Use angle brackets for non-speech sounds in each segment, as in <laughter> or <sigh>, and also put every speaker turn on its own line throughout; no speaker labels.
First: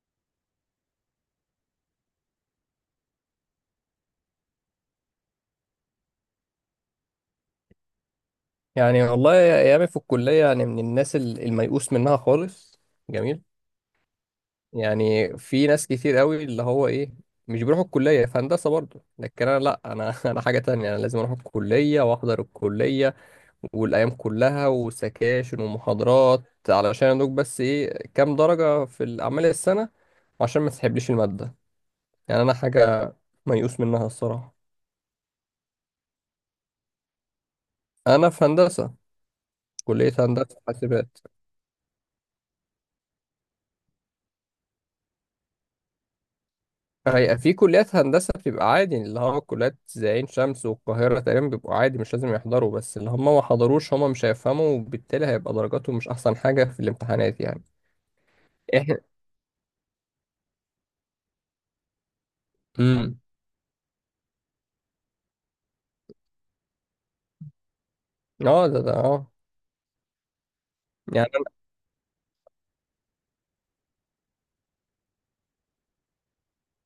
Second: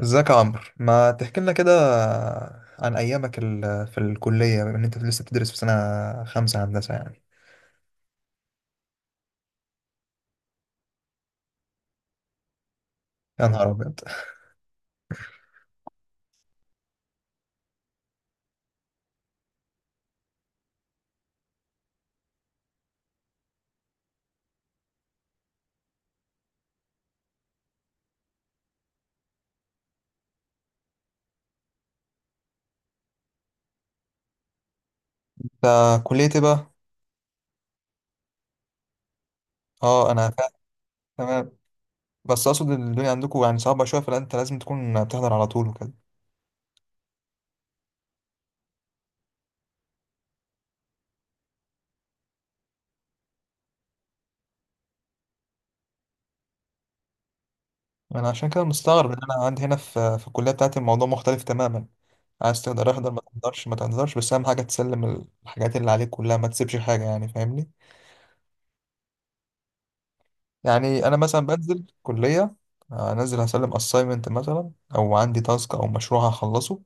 ازيك يا عمرو؟ ما تحكي لنا كده عن ايامك في الكليه، بما ان انت لسه بتدرس في سنه خمسه هندسه يعني.
يعني والله ايامي في الكليه، يعني من الناس الميؤوس منها خالص. جميل.
يا نهار ابيض!
يعني في ناس كتير قوي اللي هو ايه مش بيروحوا الكليه في هندسه برضه، لكن انا لا، انا <laughs> انا حاجه تانية، انا لازم اروح الكليه واحضر الكليه والايام كلها وسكاشن ومحاضرات، علشان ادوك بس ايه كام درجه في الاعمال السنه، عشان ما تسحبليش الماده. يعني انا حاجه ميؤوس منها الصراحه.
انت كليه ايه بقى؟
انا في هندسه.
اه،
كليه
انا فاهم.
هندسه حاسبات.
تمام. بس اقصد إن الدنيا عندكم يعني صعبه شويه، فانت لازم تكون بتحضر على طول وكده.
هي في كليات هندسة بتبقى عادي، اللي هو كليات زي عين شمس والقاهرة تقريبا بيبقوا عادي مش لازم يحضروا، بس اللي هم ما حضروش هم مش هيفهموا، وبالتالي هيبقى درجاتهم مش أحسن حاجة في الامتحانات يعني.
انا عشان كده
احنا.
مستغرب ان انا عندي هنا في الكليه بتاعتي الموضوع مختلف تماما. عايز تقدر احضر،
امم.
ما تقدرش ما تقدرش، بس اهم حاجه تسلم الحاجات اللي عليك كلها، ما تسيبش حاجه، يعني فاهمني.
اه، ده اه.
يعني انا
يعني
مثلا
انا.
بنزل كليه، انزل هسلم اساينمنت مثلا او عندي تاسك او مشروع هخلصه،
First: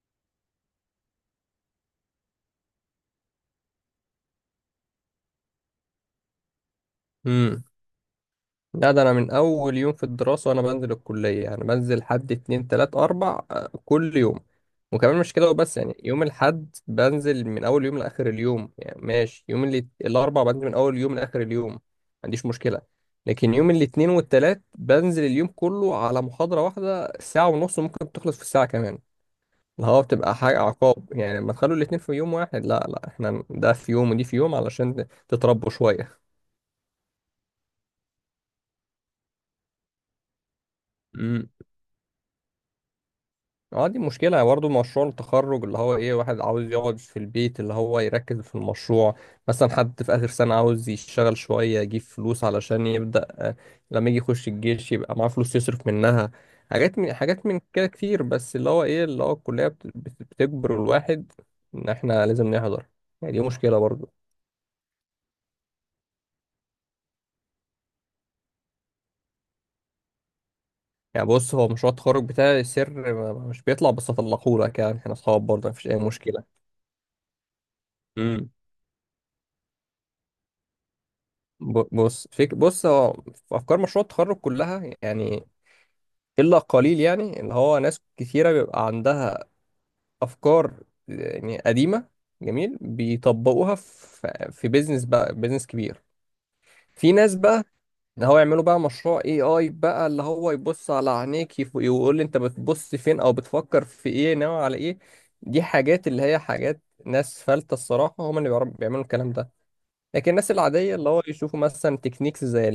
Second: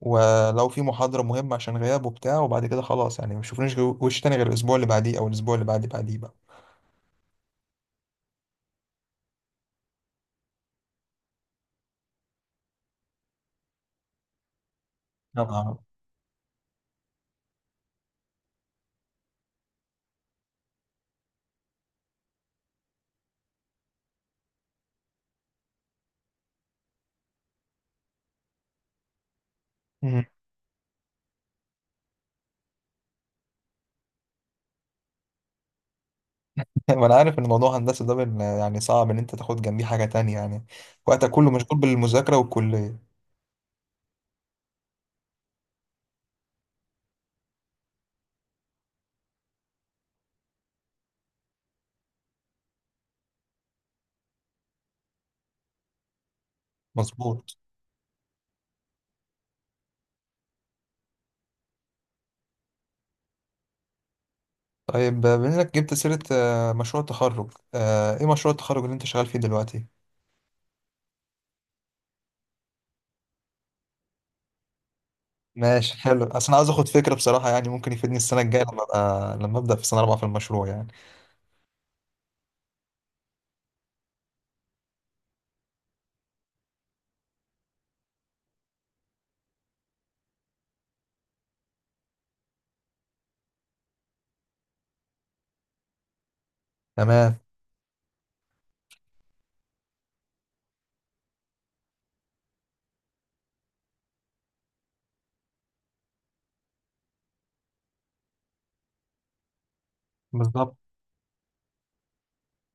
ولو في محاضره مهمه عشان غياب وبتاع، وبعد كده خلاص يعني ما بشوفنيش وش تاني غير الاسبوع اللي بعديه او الاسبوع اللي بعد بعديه بقى.
امم. لا، ده انا من اول يوم في الدراسه وانا بنزل الكليه، يعني بنزل حد اتنين تلات اربع كل يوم. وكمان مش كده وبس،
طبعا.
يعني يوم الحد بنزل من اول يوم لاخر اليوم، يعني ماشي، يوم اللي الاربع بنزل من اول يوم لاخر اليوم ما عنديش مشكله. لكن يوم الاثنين والتلات بنزل اليوم كله على محاضره واحده ساعه ونص وممكن تخلص في الساعه كمان، اللي هو
مم.
بتبقى حاجه عقاب يعني، لما تخلوا الاثنين في يوم واحد، لا لا احنا ده في يوم ودي في يوم علشان تتربوا شويه.
<laughs> وانا عارف ان موضوع هندسه ده يعني صعب ان انت تاخد جنبيه حاجه تانية، يعني وقتك
مم.
كله مشغول بالمذاكره والكليه.
اه، دي مشكلة برضه مشروع التخرج، اللي هو ايه واحد عاوز يقعد في البيت اللي هو يركز في المشروع، مثلا حد في آخر سنة عاوز يشتغل شوية يجيب فلوس علشان يبدأ لما يجي يخش الجيش يبقى معاه فلوس يصرف منها. حاجات من حاجات
مظبوط.
من كده كتير، بس اللي هو ايه اللي هو الكلية بتجبر الواحد ان احنا لازم نحضر، يعني دي مشكلة برضه.
طيب، بما انك جبت سيره مشروع التخرج، ايه مشروع التخرج اللي انت شغال فيه دلوقتي؟
يعني بص، هو مشروع التخرج بتاعي سر، مش بيطلع، بس هطلقهولك يعني احنا اصحاب برضه مفيش اي
ماشي، حلو.
مشكلة.
اصل انا عاوز اخد فكره بصراحه، يعني ممكن يفيدني السنه الجايه، لما ابقى، لما ابدا في سنه رابعه في المشروع يعني.
بص فيك، بص، هو في افكار مشروع التخرج كلها يعني الا قليل، يعني اللي هو ناس كثيره بيبقى عندها افكار يعني قديمه جميل بيطبقوها في بيزنس بقى، بيزنس كبير. في ناس
تمام.
بقى اللي هو يعملوا بقى مشروع اي اي بقى اللي هو يبص على عينيك، يقول لي انت بتبص فين او بتفكر في ايه ناوي على ايه. دي حاجات اللي هي حاجات ناس فلتة الصراحة، هم اللي بيعملوا الكلام ده. لكن الناس
بالظبط.
العادية اللي هو يشوفوا مثلا تكنيكس زي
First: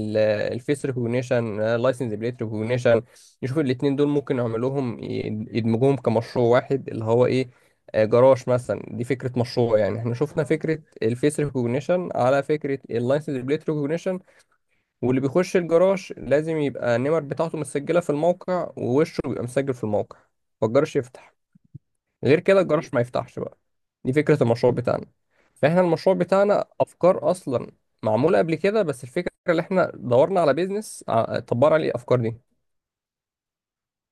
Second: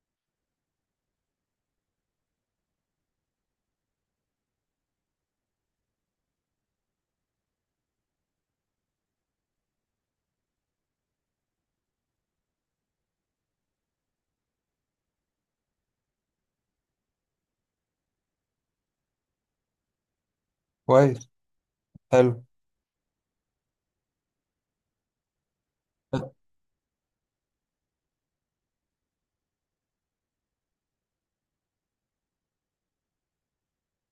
الفيس ريكوجنيشن، لايسنس بليت ريكوجنيشن، يشوفوا الاتنين دول ممكن يعملوهم، يدمجوهم كمشروع واحد اللي هو ايه جراج مثلا. دي فكرة مشروع يعني، احنا شفنا فكرة الفيس ريكوجنيشن على فكرة اللايسنس بليت ريكوجنيشن، واللي بيخش الجراج لازم يبقى النمر بتاعته مسجلة في الموقع ووشه بيبقى مسجل في الموقع، فالجراج
كويس.
يفتح. غير
حلو.
كده الجراج ما يفتحش بقى. دي فكرة المشروع بتاعنا. فاحنا المشروع بتاعنا افكار اصلا معمولة قبل كده، بس الفكرة اللي احنا دورنا على بيزنس، طبقنا عليه الافكار دي.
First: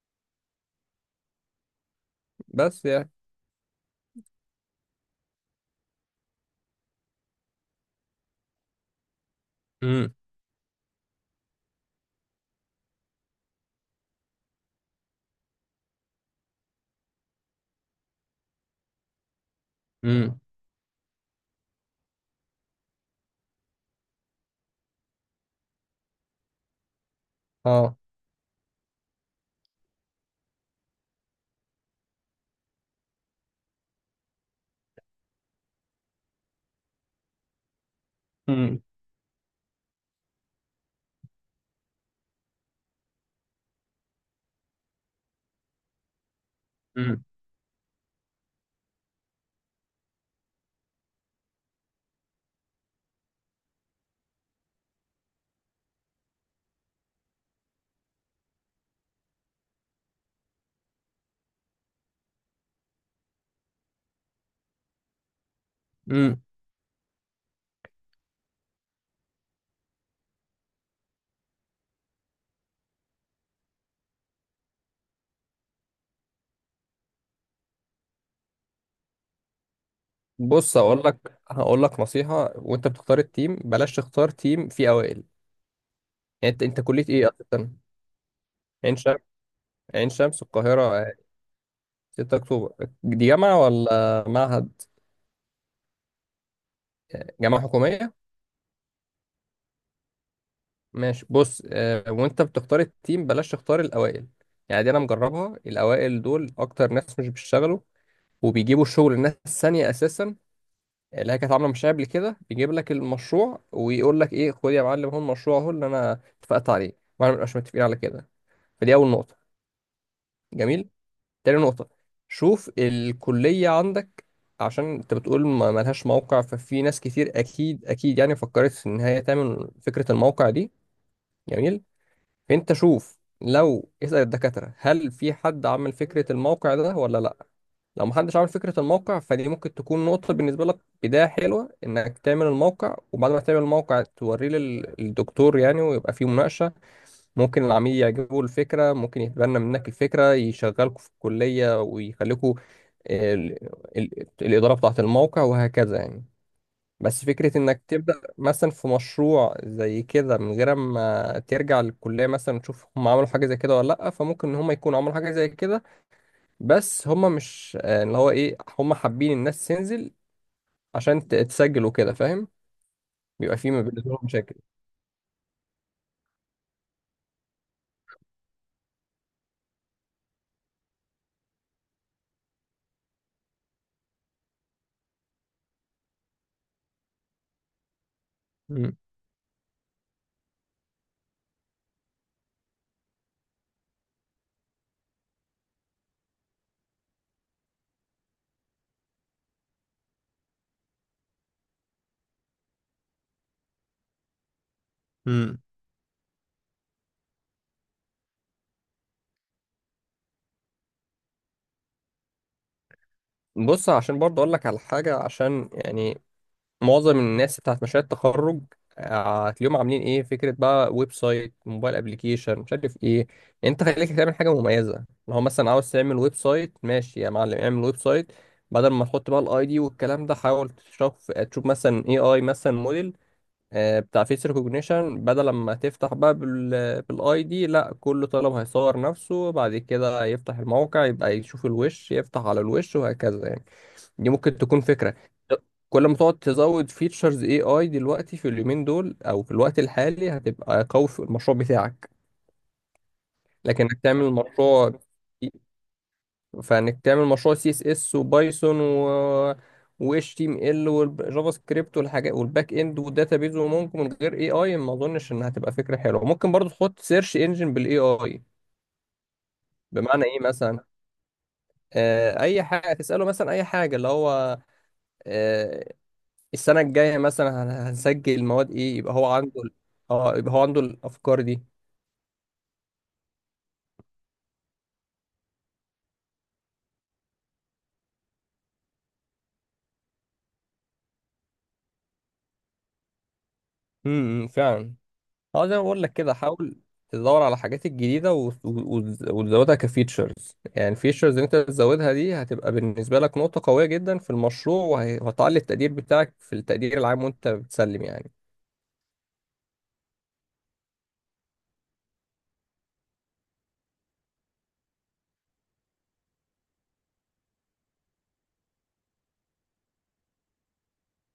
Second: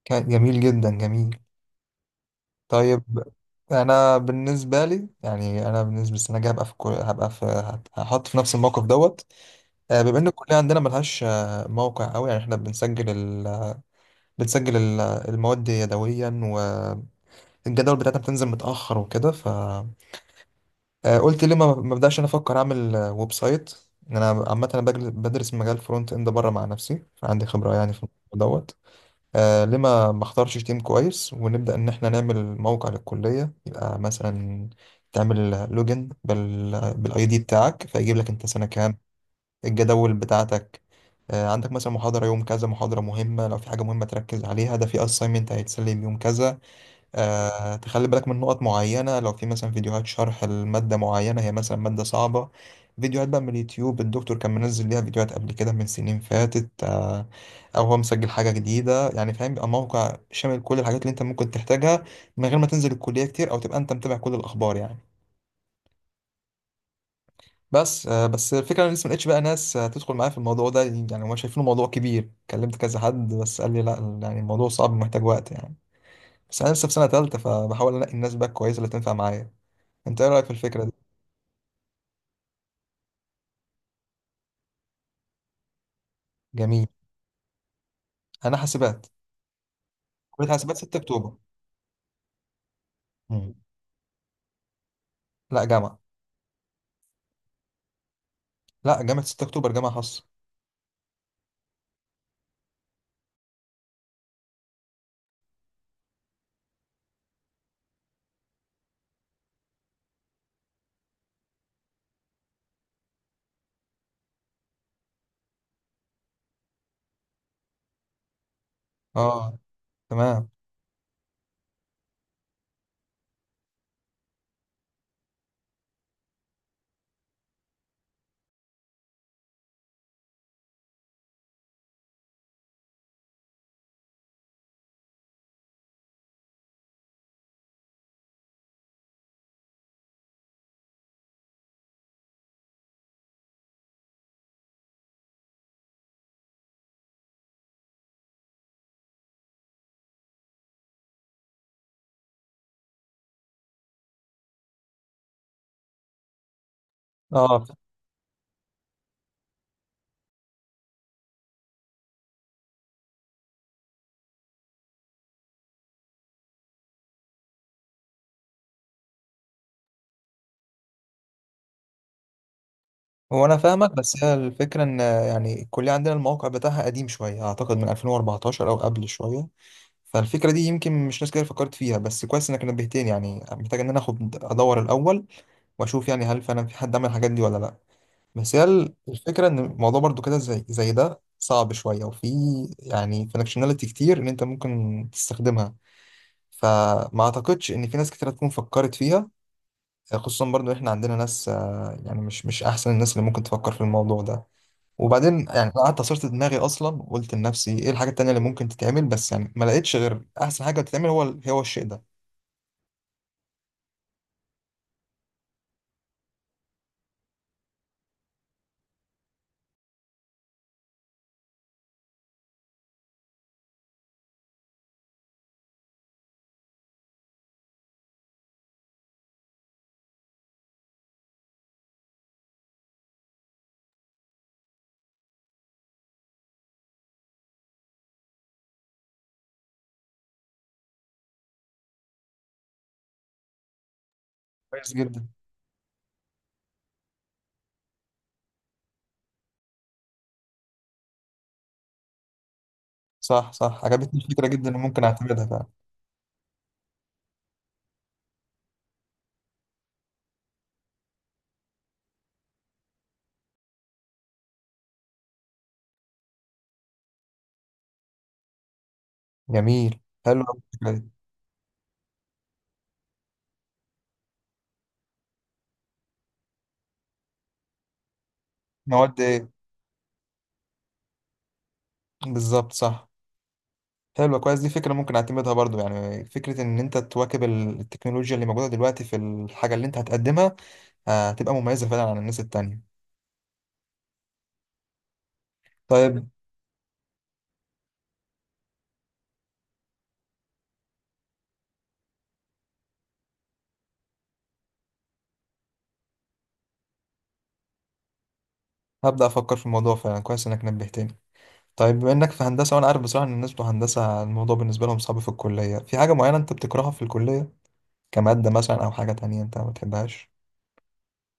كان جميل جدا، جميل.
بس
طيب،
يعني.
انا بالنسبه لي يعني، انا بالنسبه للسنه الجايه هبقى في هبقى في هحط في نفس الموقف دوت.
امم.
بما ان الكليه عندنا ملهاش موقع قوي، يعني احنا بنسجل بنسجل المواد يدويا، والجدول بتاعتنا بتنزل متاخر وكده، ف
امم.
قلت ليه ما بدأش انا افكر اعمل ويب سايت؟ ان انا عامه انا بدرس مجال فرونت اند بره مع نفسي، فعندي خبره يعني
اه.
في الموضوع دوت. آه، ليه ما اختارش تيم كويس ونبدا ان احنا نعمل موقع للكليه، يبقى مثلا تعمل لوجن بال، بالاي دي بتاعك، فيجيب لك انت سنه
امم.
كام، الجداول بتاعتك. آه، عندك مثلا محاضره يوم كذا، محاضره مهمه لو في حاجه مهمه تركز عليها، ده في اساينمنت هيتسلم يوم كذا.
امم.
تخلي بالك من نقط معينة، لو في مثلا فيديوهات شرح المادة معينة، هي مثلا مادة صعبة، فيديوهات بقى من اليوتيوب، الدكتور كان منزل ليها فيديوهات قبل كده من سنين فاتت، أو هو مسجل حاجة جديدة يعني، فاهم؟ بيبقى موقع شامل كل الحاجات اللي أنت ممكن تحتاجها من غير ما تنزل الكلية كتير، أو تبقى أنت متابع كل الأخبار يعني.
امم.
بس بس الفكرة أنا لسه ملقتش بقى ناس تدخل معايا في الموضوع ده، يعني هما شايفينه موضوع كبير، كلمت كذا حد بس قال لي لا، يعني الموضوع صعب ومحتاج وقت يعني. بس أنا لسه في سنة تالتة، فبحاول أنقي الناس بقى كويسة اللي تنفع معايا. انت ايه رايك في
بص،
الفكره دي؟
هقول لك نصيحة، وانت بتختار التيم بلاش تختار تيم فيه اوائل. يعني انت
جميل.
كلية ايه اصلا؟
انا
عين
حاسبات.
شمس، عين شمس
كليه حاسبات
القاهرة،
6
آه،
اكتوبر.
6 اكتوبر. دي
مم.
جامعة ولا معهد؟
لا، جامعه.
آه، جامعة حكومية.
لا، جامعه 6 اكتوبر جامعه خاصه.
ماشي. بص، وانت بتختار التيم بلاش تختار الاوائل، يعني دي انا مجربها، الاوائل دول اكتر ناس مش بيشتغلوا، وبيجيبوا الشغل الناس الثانيه اساسا، اللي هي كانت عامله مشاريع قبل كده، بيجيب لك المشروع ويقول لك ايه خد يا معلم هو المشروع اهو اللي انا اتفقت عليه، واحنا مبنبقاش متفقين على كده. فدي اول نقطه.
اه، تمام.
جميل. تاني نقطه، شوف الكليه عندك، عشان انت بتقول ما ملهاش موقع، ففي ناس كتير اكيد اكيد يعني فكرت في ان هي تعمل فكره الموقع دي. جميل. انت شوف لو اسأل الدكاترة هل في حد عمل فكرة الموقع ده ولا لا. لو محدش عمل فكرة الموقع فدي ممكن تكون نقطة بالنسبة لك، بداية حلوة انك تعمل الموقع، وبعد ما تعمل الموقع توريه للدكتور يعني ويبقى فيه مناقشة. ممكن العميل يعجبه الفكرة، ممكن يتبنى منك الفكرة يشغلكوا في الكلية ويخليكوا ال- الإدارة بتاعة الموقع وهكذا يعني. بس فكرة
اه،
انك تبدأ مثلا في مشروع زي كده من غير ما ترجع للكلية مثلا تشوف هم عملوا حاجة زي كده ولا لأ، فممكن ان هم يكونوا عملوا حاجة زي كده، بس هم مش اللي هو ايه هم حابين الناس تنزل عشان تسجل وكده فاهم،
هو انا
بيبقى في ما
فاهمك،
بينهم
بس هي
مشاكل.
الفكره ان يعني الكليه عندنا الموقع بتاعها قديم شويه، اعتقد من 2014 او قبل شويه. فالفكره دي يمكن مش ناس كتير فكرت فيها، بس كويس انك نبهتني، يعني محتاج ان انا اخد ادور الاول واشوف يعني هل فعلا في حد عمل الحاجات دي ولا لا. بس هي
مم.
الفكرة إن الموضوع برضو كده، زي ده صعب شوية، وفي يعني فانكشناليتي كتير إن أنت ممكن تستخدمها، فما أعتقدش إن في ناس كتير هتكون فكرت فيها، خصوصا برضو إحنا عندنا ناس، يعني مش أحسن الناس اللي ممكن تفكر في الموضوع ده. وبعدين
امم
يعني أنا قعدت عصرت دماغي أصلا، وقلت لنفسي إيه الحاجة التانية اللي ممكن تتعمل، بس يعني ما لقيتش غير أحسن حاجة تتعمل هو هو الشيء ده.
بص، عشان برضه اقول لك على حاجة، عشان يعني معظم الناس بتاعت مشاريع التخرج هتلاقيهم عاملين ايه فكره بقى ويب سايت، موبايل ابلكيشن، مش عارف ايه، يعني انت خليك تعمل حاجه مميزه. لو هو مثلا عاوز تعمل ويب سايت ماشي يا معلم اعمل ويب سايت، بدل ما تحط بقى الاي دي والكلام ده حاول تشوف، مثلا اي اي، مثلا موديل بتاع فيس ريكوجنيشن، بدل ما تفتح بقى بالاي دي، لا كل طالب هيصور نفسه بعد كده يفتح الموقع يبقى يشوف الوش يفتح على الوش وهكذا يعني. دي ممكن تكون
كويس
فكرة.
جدا.
كل ما تقعد تزود فيتشرز اي اي دلوقتي في اليومين دول او في الوقت الحالي هتبقى قوي في المشروع بتاعك.
صح صح،
لكن انك
عجبتني
تعمل
الفكرة جدا، إن
مشروع،
ممكن أعتمدها فعلا.
فانك تعمل مشروع سي اس اس وبايثون و اتش تي ام ال والجافا سكريبت والحاجات والباك اند والداتابيز وممكن من غير اي اي، ما اظنش انها هتبقى فكره حلوه. ممكن برضو تحط سيرش انجن بالاي اي.
جميل.
بمعنى
حلو
ايه
أوي
مثلا؟
الفكرة دي.
آه، اي حاجه تساله، مثلا اي حاجه اللي هو آه، السنة الجاية مثلا هنسجل مواد ايه، يبقى
مواد
هو
إيه؟
عنده اه، يبقى هو عنده الافكار دي.
بالظبط، صح. حلوة، كويس. دي فكرة ممكن اعتمدها برضو، يعني فكرة ان انت تواكب التكنولوجيا اللي موجودة دلوقتي في الحاجة اللي انت هتقدمها. آه، هتبقى مميزة فعلا عن الناس التانية.
فعلا. اه، زي ما بقول لك
طيب،
كده حاول تدور على الحاجات الجديدة وتزودها كفيتشرز، يعني الفيتشرز اللي انت تزودها دي هتبقى بالنسبة لك نقطة قوية جدا في المشروع، وهتعلي التقدير بتاعك في التقدير العام وانت بتسلم يعني.
هبدأ افكر في الموضوع فعلا، كويس انك نبهتني. طيب، بما انك في هندسة، وانا عارف بصراحة ان الناس بتوع هندسة الموضوع بالنسبة لهم صعب في الكلية، في حاجة معينة انت بتكرهها في الكلية، كمادة مثلا او حاجة تانية انت ما بتحبهاش؟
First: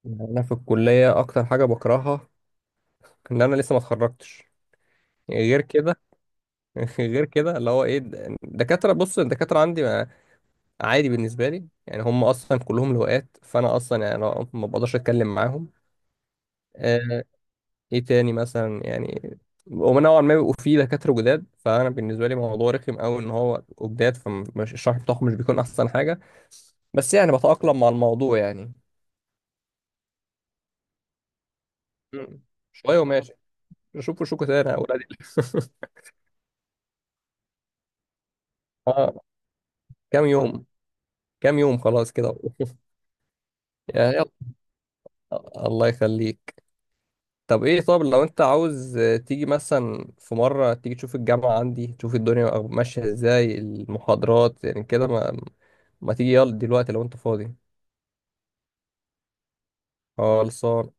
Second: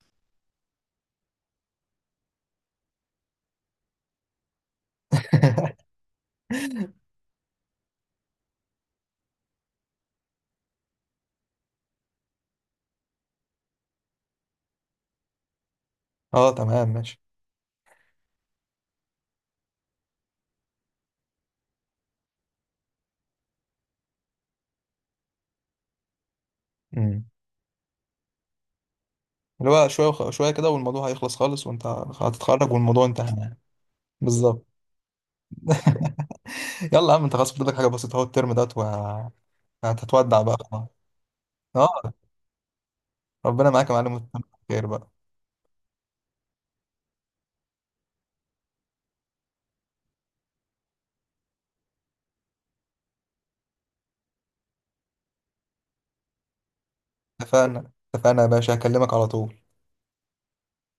يعني انا في الكلية اكتر حاجة بكرهها ان انا لسه ما اتخرجتش. غير
<laughs>
كده <laughs> غير كده اللي هو ايه الدكاترة. بص الدكاترة عندي عادي بالنسبة لي، يعني هم أصلا كلهم لواءات فأنا أصلا يعني أنا ما بقدرش أتكلم معاهم.
اه، تمام، ماشي.
آه، إيه تاني مثلا يعني؟ هما نوعا ما بيبقوا فيه دكاترة جداد، فأنا بالنسبة لي موضوع رخم أوي إن هو بيبقوا جداد، فالشرح بتاعهم مش بيكون أحسن حاجة، بس
امم،
يعني بتأقلم مع الموضوع يعني.
اللي هو شوية شوية كده والموضوع هيخلص خالص، وانت
مم.
هتتخرج
شوية
والموضوع
وماشي،
انتهى يعني.
شوفوا شو
بالظبط.
تاني يا أولادي. <laughs>
يلا يا عم، انت خلاص فاضل لك حاجه بسيطه اهو الترم دوت،
آه، كام
وهتتودع بقى
يوم،
خلاص.
كام يوم خلاص
اه،
كده.
ربنا معاك يا
<laughs>
معلم،
يا يلا،
وتتمم على خير بقى.
الله يخليك. طب ايه، طب لو انت عاوز تيجي مثلا في مرة تيجي تشوف الجامعة عندي، تشوف الدنيا ماشية ازاي المحاضرات، يعني كده، ما تيجي يلا دلوقتي لو انت فاضي.
اتفقنا اتفقنا يا باشا، هكلمك على طول.
خلصان.